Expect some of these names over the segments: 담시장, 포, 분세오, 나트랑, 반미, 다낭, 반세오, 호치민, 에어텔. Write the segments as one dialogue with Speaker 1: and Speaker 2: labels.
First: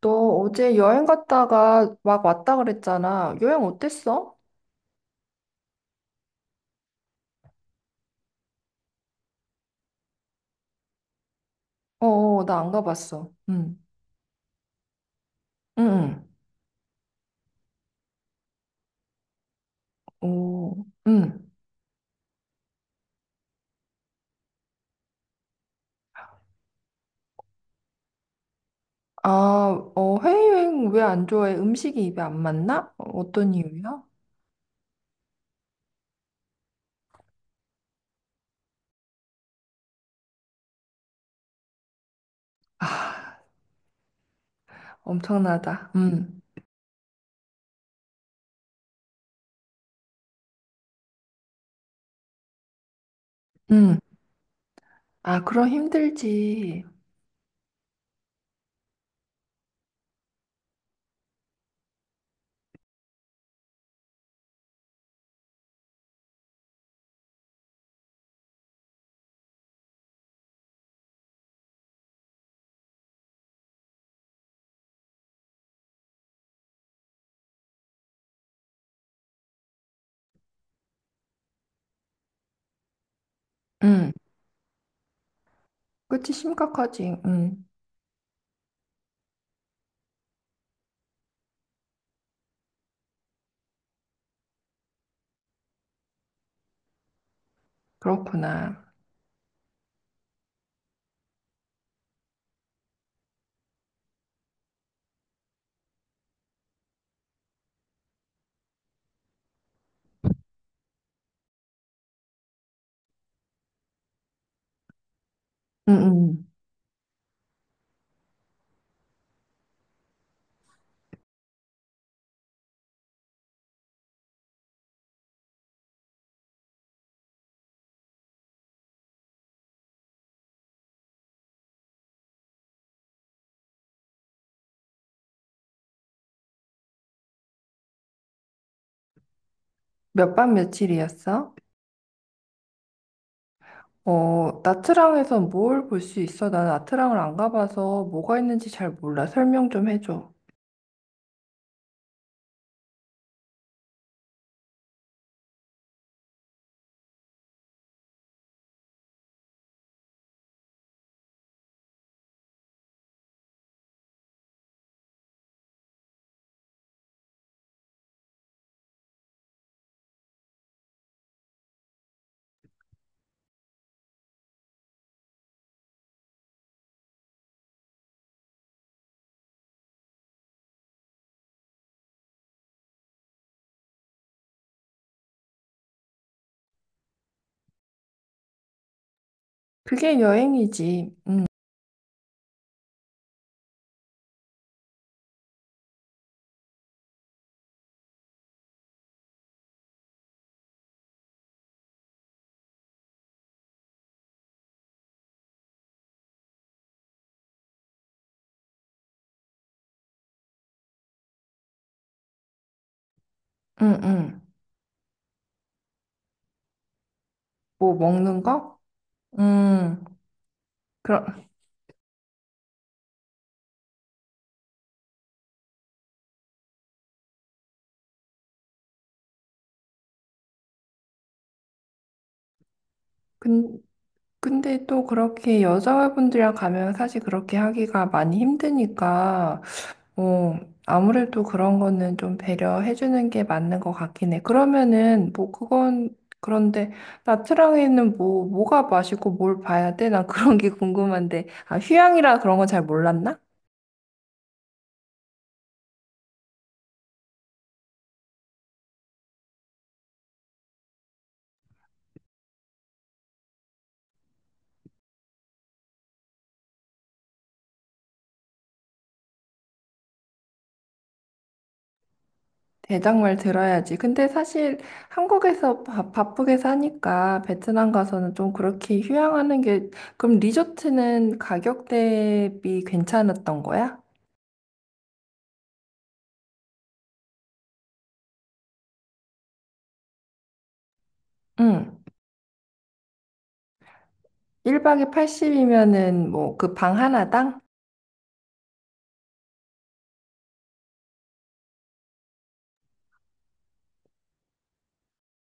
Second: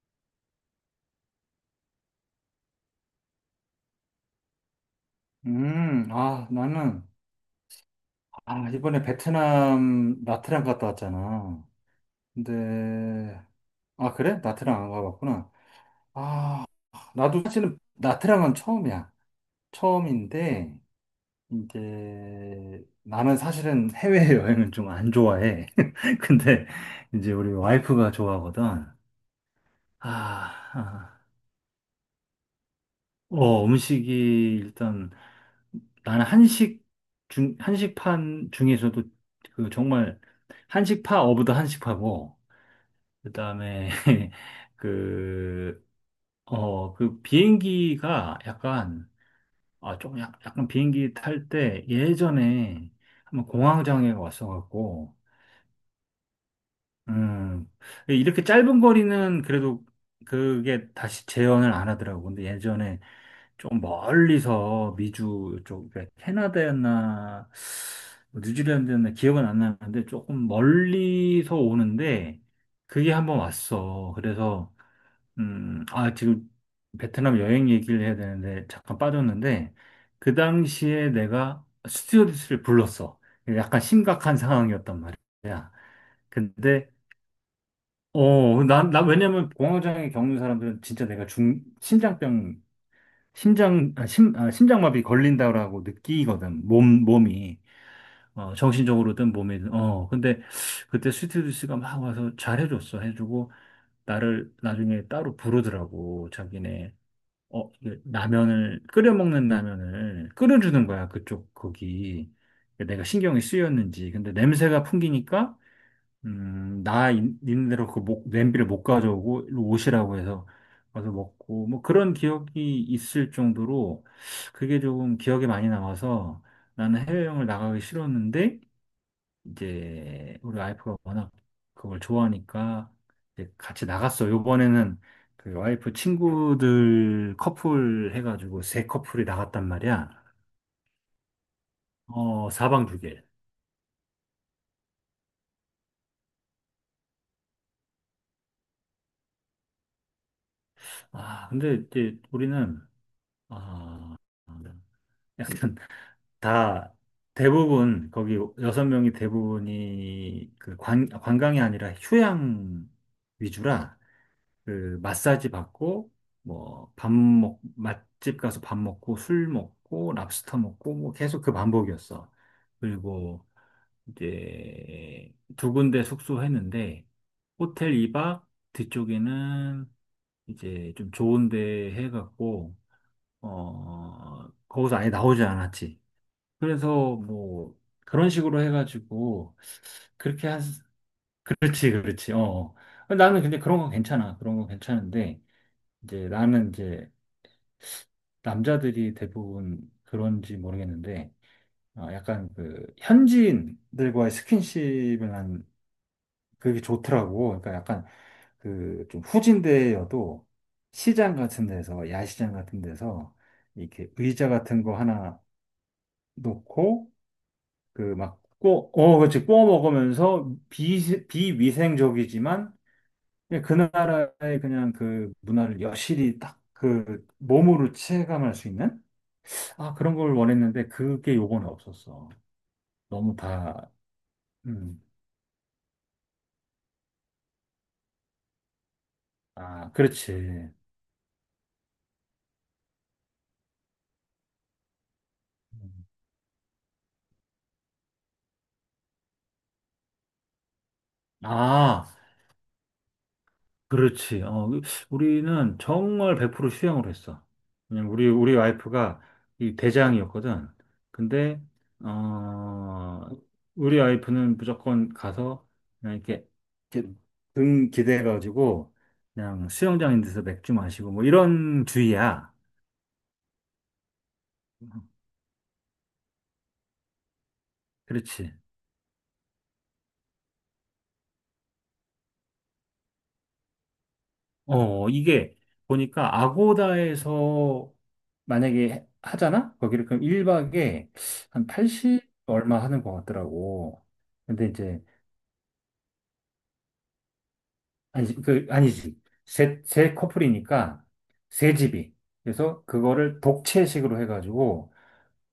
Speaker 1: 너 어제 여행 갔다가 막 왔다 그랬잖아. 여행 어땠어?
Speaker 2: 아, 나는, 아, 이번에 베트남 나트랑 갔다 왔잖아.
Speaker 1: 나 안 가봤어.
Speaker 2: 근데,
Speaker 1: 응,
Speaker 2: 아, 그래? 나트랑 안 가봤구나.
Speaker 1: 응,
Speaker 2: 아, 나도 사실은 나트랑은 처음이야.
Speaker 1: 응.
Speaker 2: 처음인데,
Speaker 1: 오, 응.
Speaker 2: 이제, 나는 사실은 해외여행은 좀 안 좋아해. 근데, 이제 우리 와이프가 좋아하거든.
Speaker 1: 아,
Speaker 2: 아,
Speaker 1: 해외여행 왜
Speaker 2: 아.
Speaker 1: 안 좋아해? 음식이 입에 안 맞나? 어떤 이유야?
Speaker 2: 음식이 일단 나는 한식판 중에서도 그 정말 한식파 어브 더 한식파고, 그
Speaker 1: 아,
Speaker 2: 다음에 그,
Speaker 1: 엄청나다. 응,
Speaker 2: 그 비행기가 약간, 아, 조금 약간 비행기 탈 때 예전에 한번
Speaker 1: 응.
Speaker 2: 공황장애가 왔어갖고,
Speaker 1: 아, 그럼 힘들지.
Speaker 2: 음, 이렇게 짧은 거리는 그래도 그게 다시 재현을 안 하더라고. 근데 예전에 좀 멀리서 미주 쪽, 그러니까 캐나다였나, 뭐 뉴질랜드였나 기억은 안 나는데 조금 멀리서 오는데 그게 한번 왔어. 그래서, 아, 지금 베트남 여행 얘기를 해야 되는데 잠깐 빠졌는데 그 당시에 내가 스튜어디스를 불렀어. 약간
Speaker 1: 응,
Speaker 2: 심각한 상황이었단 말이야.
Speaker 1: 그치,
Speaker 2: 근데
Speaker 1: 심각하지. 응,
Speaker 2: 왜냐면 공황장애 겪는 사람들은 진짜 내가 중, 심장병, 심장, 아, 심, 아, 심장마비 걸린다라고 느끼거든. 몸이.
Speaker 1: 그렇구나.
Speaker 2: 정신적으로든 몸이든. 근데 그때 스튜디오스가 막 와서 잘해줬어. 해주고, 나를 나중에 따로 부르더라고. 자기네, 이게 끓여먹는 라면을 끓여주는 거야. 그쪽, 거기. 내가 신경이 쓰였는지. 근데 냄새가 풍기니까,
Speaker 1: 응, 응.
Speaker 2: 나 있는 대로 그 냄비를 못 가져오고 일로 오시라고 해서 가서 먹고 뭐 그런 기억이 있을 정도로 그게 조금 기억에 많이 남아서 나는 해외여행을 나가기 싫었는데 이제 우리 와이프가 워낙 그걸 좋아하니까 이제 같이 나갔어. 요번에는 그 와이프 친구들 커플 해가지고 세 커플이 나갔단 말이야.
Speaker 1: 몇 박 며칠이었어?
Speaker 2: 사방 두 개.
Speaker 1: 나트랑에선 뭘 볼 수 있어? 나는 나트랑을 안 가봐서 뭐가 있는지 잘 몰라. 설명 좀 해줘.
Speaker 2: 아, 근데 이제 우리는 아, 약간 다 대부분 거기 여섯 명이 대부분이 그 관광이 아니라 휴양 위주라 그 마사지 받고 뭐 맛집 가서 밥 먹고 술 먹고 랍스터 먹고 뭐 계속 그 반복이었어. 그리고 이제 두 군데 숙소했는데 호텔 2박, 뒤쪽에는 이제 좀 좋은 데 해갖고 거기서 아예 나오지 않았지. 그래서 뭐 그런 식으로 해가지고
Speaker 1: 그게
Speaker 2: 그렇게 한
Speaker 1: 여행이지.
Speaker 2: 그렇지, 그렇지. 나는 근데 그런 건 괜찮아. 그런 건 괜찮은데 이제 나는 이제 남자들이 대부분 그런지 모르겠는데 약간 그 현지인들과의 스킨십을 난 그게 좋더라고. 그러니까 약간 그 좀 후진대여도 시장 같은 데서 야시장 같은 데서
Speaker 1: 응,
Speaker 2: 이렇게
Speaker 1: 응.
Speaker 2: 의자 같은 거 하나 놓고
Speaker 1: 뭐
Speaker 2: 그 막
Speaker 1: 먹는 거?
Speaker 2: 그렇지. 구워
Speaker 1: 음.
Speaker 2: 먹으면서
Speaker 1: 그럼,
Speaker 2: 비위생적이지만 그냥 그 나라의 그냥 그 문화를 여실히 딱 그 몸으로 체감할 수 있는, 아, 그런 걸 원했는데 그게 요거는 없었어. 너무
Speaker 1: 근,
Speaker 2: 다,
Speaker 1: 근데
Speaker 2: 음,
Speaker 1: 또 그렇게 여자분들이랑 가면 사실 그렇게 하기가 많이 힘드니까
Speaker 2: 아,
Speaker 1: 어,
Speaker 2: 그렇지.
Speaker 1: 아무래도 그런 거는 좀 배려해주는 게 맞는 것 같긴 해. 그러면은, 뭐,
Speaker 2: 음.
Speaker 1: 그건, 그런데, 나트랑에는 뭐, 뭐가 맛있고 뭘 봐야 돼? 난 그런 게 궁금한데. 아,
Speaker 2: 아,
Speaker 1: 휴양이라 그런 건 잘 몰랐나?
Speaker 2: 그렇지. 우리는 정말 100% 수영을 했어. 왜냐면 우리 와이프가 이 대장이었거든. 근데, 어, 우리 와이프는 무조건 가서 그냥 이렇게 등 기대가지고 그냥 수영장인 데서 맥주 마시고 뭐 이런 주의야.
Speaker 1: 대장말 들어야지. 근데 사실
Speaker 2: 어,
Speaker 1: 한국에서 바쁘게 사니까 베트남 가서는 좀
Speaker 2: 그렇지.
Speaker 1: 그렇게 휴양하는 게, 그럼 리조트는 가격 대비 괜찮았던 거야?
Speaker 2: 이게 보니까 아고다에서 만약에 하잖아? 거기를 그럼 1박에 한
Speaker 1: 응.
Speaker 2: 80 얼마 하는 것 같더라고. 근데 이제,
Speaker 1: 1박에 80이면은 뭐, 그 방 하나당?
Speaker 2: 아니지. 세 커플이니까 세 집이. 그래서 그거를 독채식으로 해가지고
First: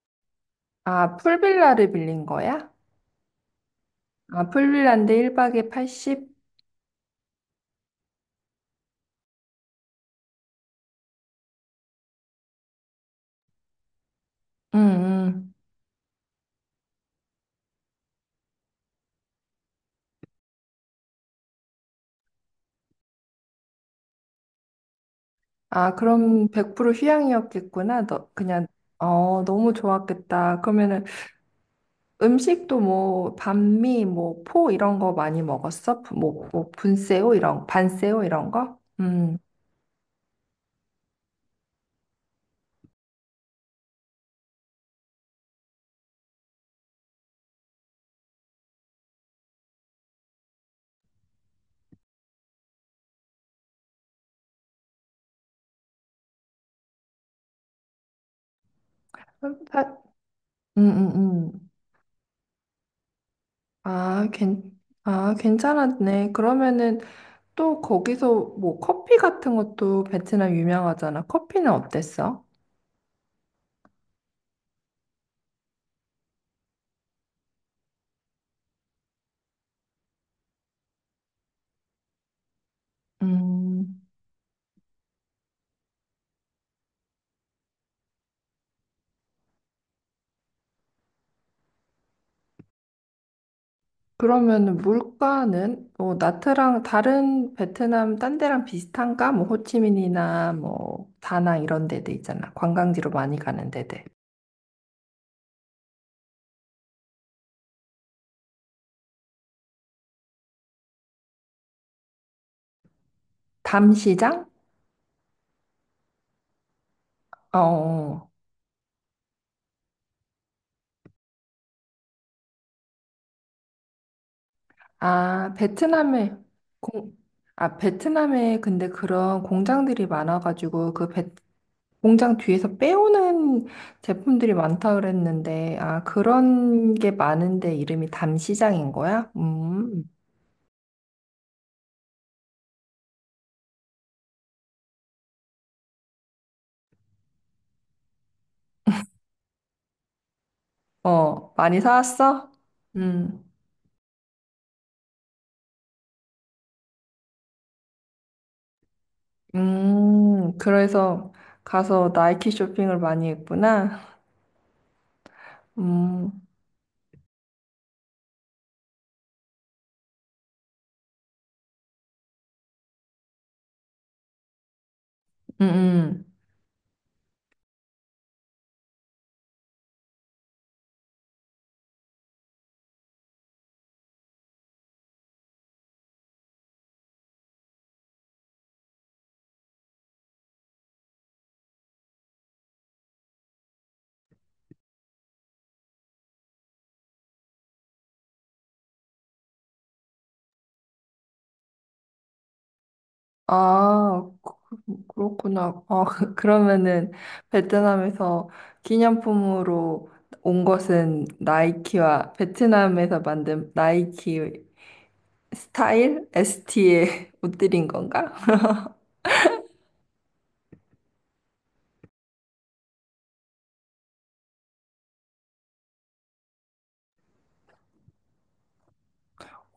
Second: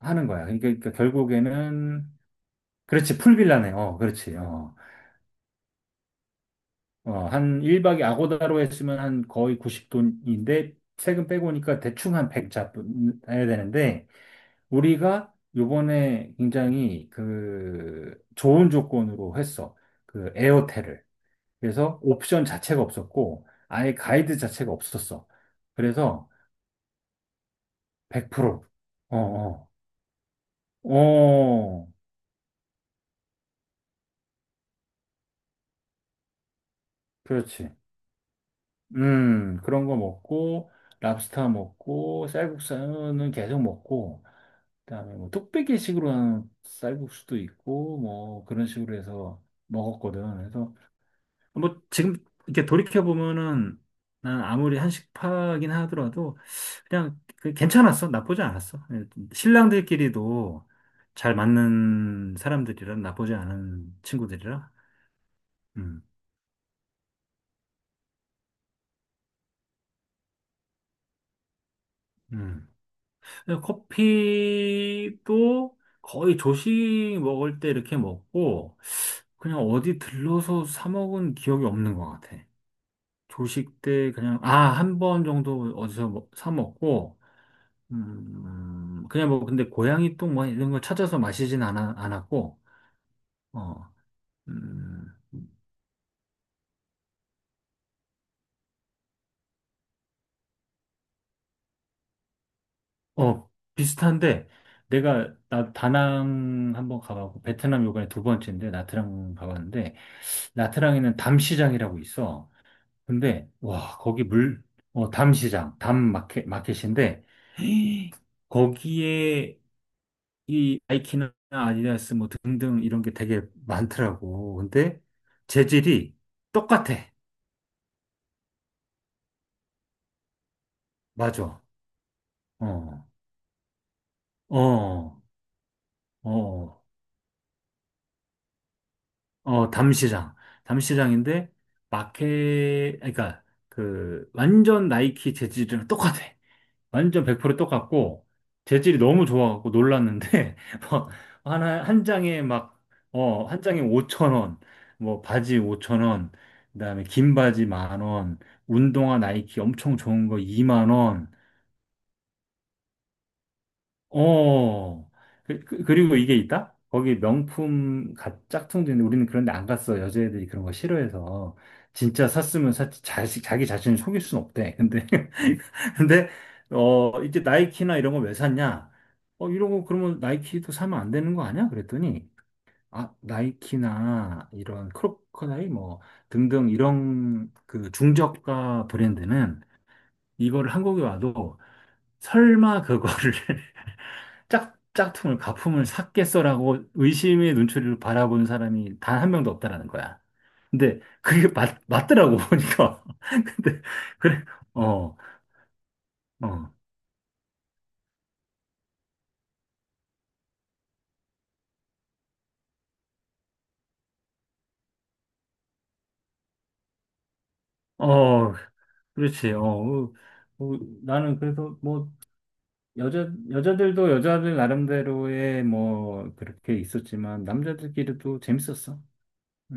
Speaker 2: 하는 거야. 그러니까
Speaker 1: 아, 풀빌라를
Speaker 2: 결국에는,
Speaker 1: 빌린 거야?
Speaker 2: 그렇지, 풀빌라네. 그렇지.
Speaker 1: 아, 풀빌라인데 1박에 80?
Speaker 2: 한 1박에 아고다로 했으면 한 거의 90돈인데, 세금 빼고 오니까 대충 한 100 잡아야 되는데,
Speaker 1: 응,
Speaker 2: 우리가
Speaker 1: 응.
Speaker 2: 요번에 굉장히 그 좋은 조건으로 했어. 그 에어텔을. 그래서 옵션 자체가 없었고, 아예 가이드 자체가 없었어.
Speaker 1: 아,
Speaker 2: 그래서
Speaker 1: 그럼 100% 휴양이었겠구나. 너,
Speaker 2: 100%.
Speaker 1: 그냥,
Speaker 2: 어, 어,
Speaker 1: 너무 좋았겠다. 그러면은
Speaker 2: 어,
Speaker 1: 음식도 뭐, 반미, 뭐, 포 이런 거 많이 먹었어? 뭐, 분세오 이런,
Speaker 2: 그렇지.
Speaker 1: 반세오 이런 거? 음.
Speaker 2: 그런 거 먹고, 랍스터 먹고, 쌀국수는 계속 먹고, 그다음에 뭐 뚝배기식으로 하는 쌀국수도 있고, 뭐 그런 식으로 해서 먹었거든. 그래서 뭐 지금 이렇게 돌이켜 보면은 난 아무리 한식파긴 하더라도 그냥 그 괜찮았어. 나쁘지 않았어.
Speaker 1: 음, 파-
Speaker 2: 신랑들끼리도
Speaker 1: 음, 음.
Speaker 2: 잘
Speaker 1: 음.
Speaker 2: 맞는 사람들이라, 나쁘지 않은 친구들이라.
Speaker 1: 아,
Speaker 2: 음.
Speaker 1: 괜찮았네. 그러면은 또 거기서 뭐, 커피 같은 것도 베트남 유명하잖아. 커피는 어땠어?
Speaker 2: 음. 커피도 거의 조식 먹을 때 이렇게 먹고 그냥 어디 들러서 사 먹은 기억이 없는 것 같아. 조식
Speaker 1: 음.
Speaker 2: 때 그냥 아, 한 번 정도 어디서 사 먹고, 그냥 뭐, 근데 고양이 똥 뭐 이런 걸 찾아서 않았고, 어,
Speaker 1: 그러면
Speaker 2: 음,
Speaker 1: 물가는 뭐 나트랑 다른 베트남 딴 데랑 비슷한가? 뭐 호치민이나 뭐 다낭 이런 데들 있잖아. 관광지로 많이
Speaker 2: 어,
Speaker 1: 가는 데들.
Speaker 2: 비슷한데, 나 다낭 한번 가봤고, 베트남 요번에 두 번째인데, 나트랑 가봤는데, 나트랑에는 담시장이라고 있어. 근데, 와,
Speaker 1: 담시장?
Speaker 2: 담시장, 담 마켓, 마켓인데,
Speaker 1: 어. 어. 어.
Speaker 2: 거기에 이 나이키나 아디다스 뭐 등등 이런 게 되게 많더라고. 근데,
Speaker 1: 아,
Speaker 2: 재질이
Speaker 1: 베트남에
Speaker 2: 똑같아.
Speaker 1: 공, 아, 베트남에 근데 그런 공장들이 많아가지고
Speaker 2: 맞아.
Speaker 1: 공장 뒤에서
Speaker 2: 어,
Speaker 1: 빼오는 제품들이
Speaker 2: 어,
Speaker 1: 많다
Speaker 2: 어,
Speaker 1: 그랬는데 아,
Speaker 2: 어,
Speaker 1: 그런 게 많은데 이름이 담시장인 거야? 음.
Speaker 2: 담시장. 담시장인데, 마켓, 그러니까, 완전 나이키 재질이랑 똑같아. 완전 100% 똑같고, 재질이 너무 좋아갖고 놀랐는데, 막,
Speaker 1: 어, 많이
Speaker 2: 한 장에
Speaker 1: 사왔어?
Speaker 2: 막,
Speaker 1: 음.
Speaker 2: 어, 한 장에 5천원, 뭐, 바지 5천원, 그다음에 긴 바지 10,000원, 운동화 나이키 엄청 좋은 거 2만원,
Speaker 1: 그래서 가서 나이키 쇼핑을 많이 했구나.
Speaker 2: 어, 그리고 이게
Speaker 1: 음,
Speaker 2: 있다? 거기 명품 짝퉁도 있는데 우리는 그런데 안 갔어. 여자애들이 그런 거 싫어해서. 진짜 샀으면 샀지. 자기 자신을 속일 순 없대. 근데,
Speaker 1: 음.
Speaker 2: 근데,
Speaker 1: 음.
Speaker 2: 이제 나이키나 이런 거 왜 샀냐? 이런 거 그러면 나이키도 사면 안 되는 거 아니야? 그랬더니, 아, 나이키나 이런 크로커다이 뭐 등등 이런 그 중저가 브랜드는 이거를 한국에 와도 설마 그거를 가품을 샀겠어라고 의심의 눈초리로 바라본 사람이 단 한 명도 없다라는 거야. 근데 그게 맞더라고, 보니까. 근데,
Speaker 1: 아,
Speaker 2: 그래, 어,
Speaker 1: 그렇구나. 아,
Speaker 2: 어,
Speaker 1: 그러면은 베트남에서 기념품으로 온 것은 나이키와 베트남에서 만든 나이키 스타일? ST의 옷들인 건가?
Speaker 2: 어, 그렇지. 나는 그래서 뭐, 여자들도 여자들 나름대로의 뭐, 그렇게 있었지만, 남자들끼리도 재밌었어.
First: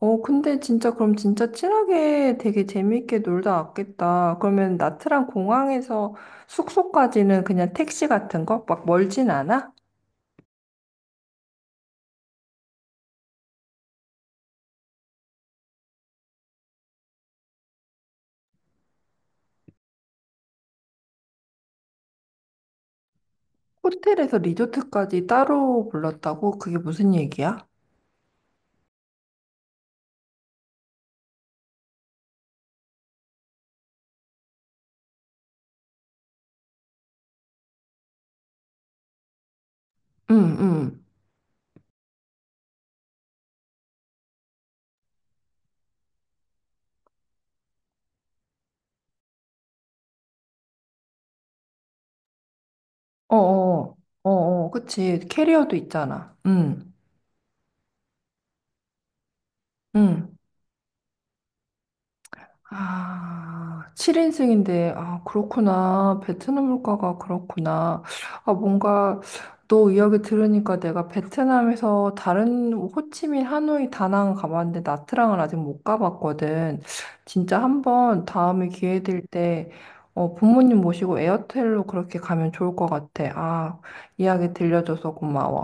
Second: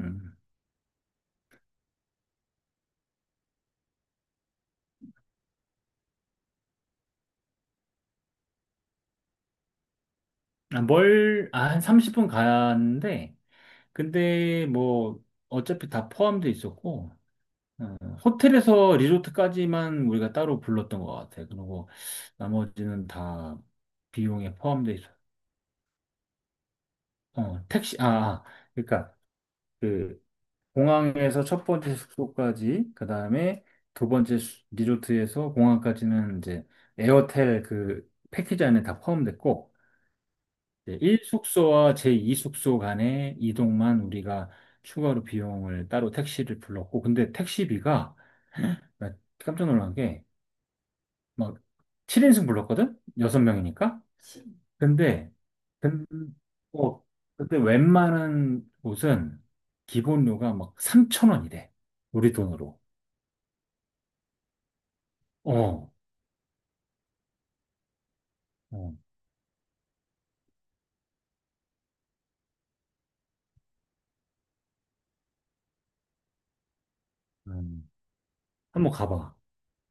Speaker 1: 근데 진짜 그럼 진짜 친하게 되게 재밌게 놀다 왔겠다. 그러면 나트랑 공항에서 숙소까지는 그냥 택시 같은 거? 막 멀진 않아?
Speaker 2: 아, 뭘, 아, 한 30분 가는데, 근데 뭐, 어차피 다 포함돼 있었고, 어, 호텔에서 리조트까지만 우리가 따로 불렀던 것 같아. 그리고 나머지는 다
Speaker 1: 호텔에서
Speaker 2: 비용에 포함돼 있어.
Speaker 1: 리조트까지 따로 불렀다고? 그게 무슨 얘기야?
Speaker 2: 어, 택시, 아, 아, 그러니까 그 공항에서 첫 번째 숙소까지, 그 다음에 두 번째 리조트에서 공항까지는 이제 에어텔 그 패키지 안에 다 포함됐고,
Speaker 1: 응,
Speaker 2: 일
Speaker 1: 응.
Speaker 2: 1숙소와 제2숙소 간의 이동만 우리가 추가로 비용을 따로 택시를 불렀고, 근데 택시비가 나 깜짝 놀란 게 막 7인승 불렀거든?
Speaker 1: 어어,
Speaker 2: 6명이니까?
Speaker 1: 어어, 그치.
Speaker 2: 근데,
Speaker 1: 캐리어도
Speaker 2: 근,
Speaker 1: 있잖아. 응,
Speaker 2: 어, 근데 웬만한 곳은
Speaker 1: 응.
Speaker 2: 기본료가 막 3천원이래, 우리 돈으로.
Speaker 1: 아, 7인승인데, 아,
Speaker 2: 어,
Speaker 1: 그렇구나. 베트남 물가가 그렇구나. 아,
Speaker 2: 어,
Speaker 1: 뭔가, 너 이야기 들으니까 내가 베트남에서 다른 호치민, 하노이, 다낭 가봤는데 나트랑은 아직 못 가봤거든. 진짜
Speaker 2: 음.
Speaker 1: 한번 다음에
Speaker 2: 한번
Speaker 1: 기회 될
Speaker 2: 가봐.
Speaker 1: 때, 부모님 모시고 에어텔로 그렇게 가면 좋을 것 같아. 아, 이야기 들려줘서 고마워.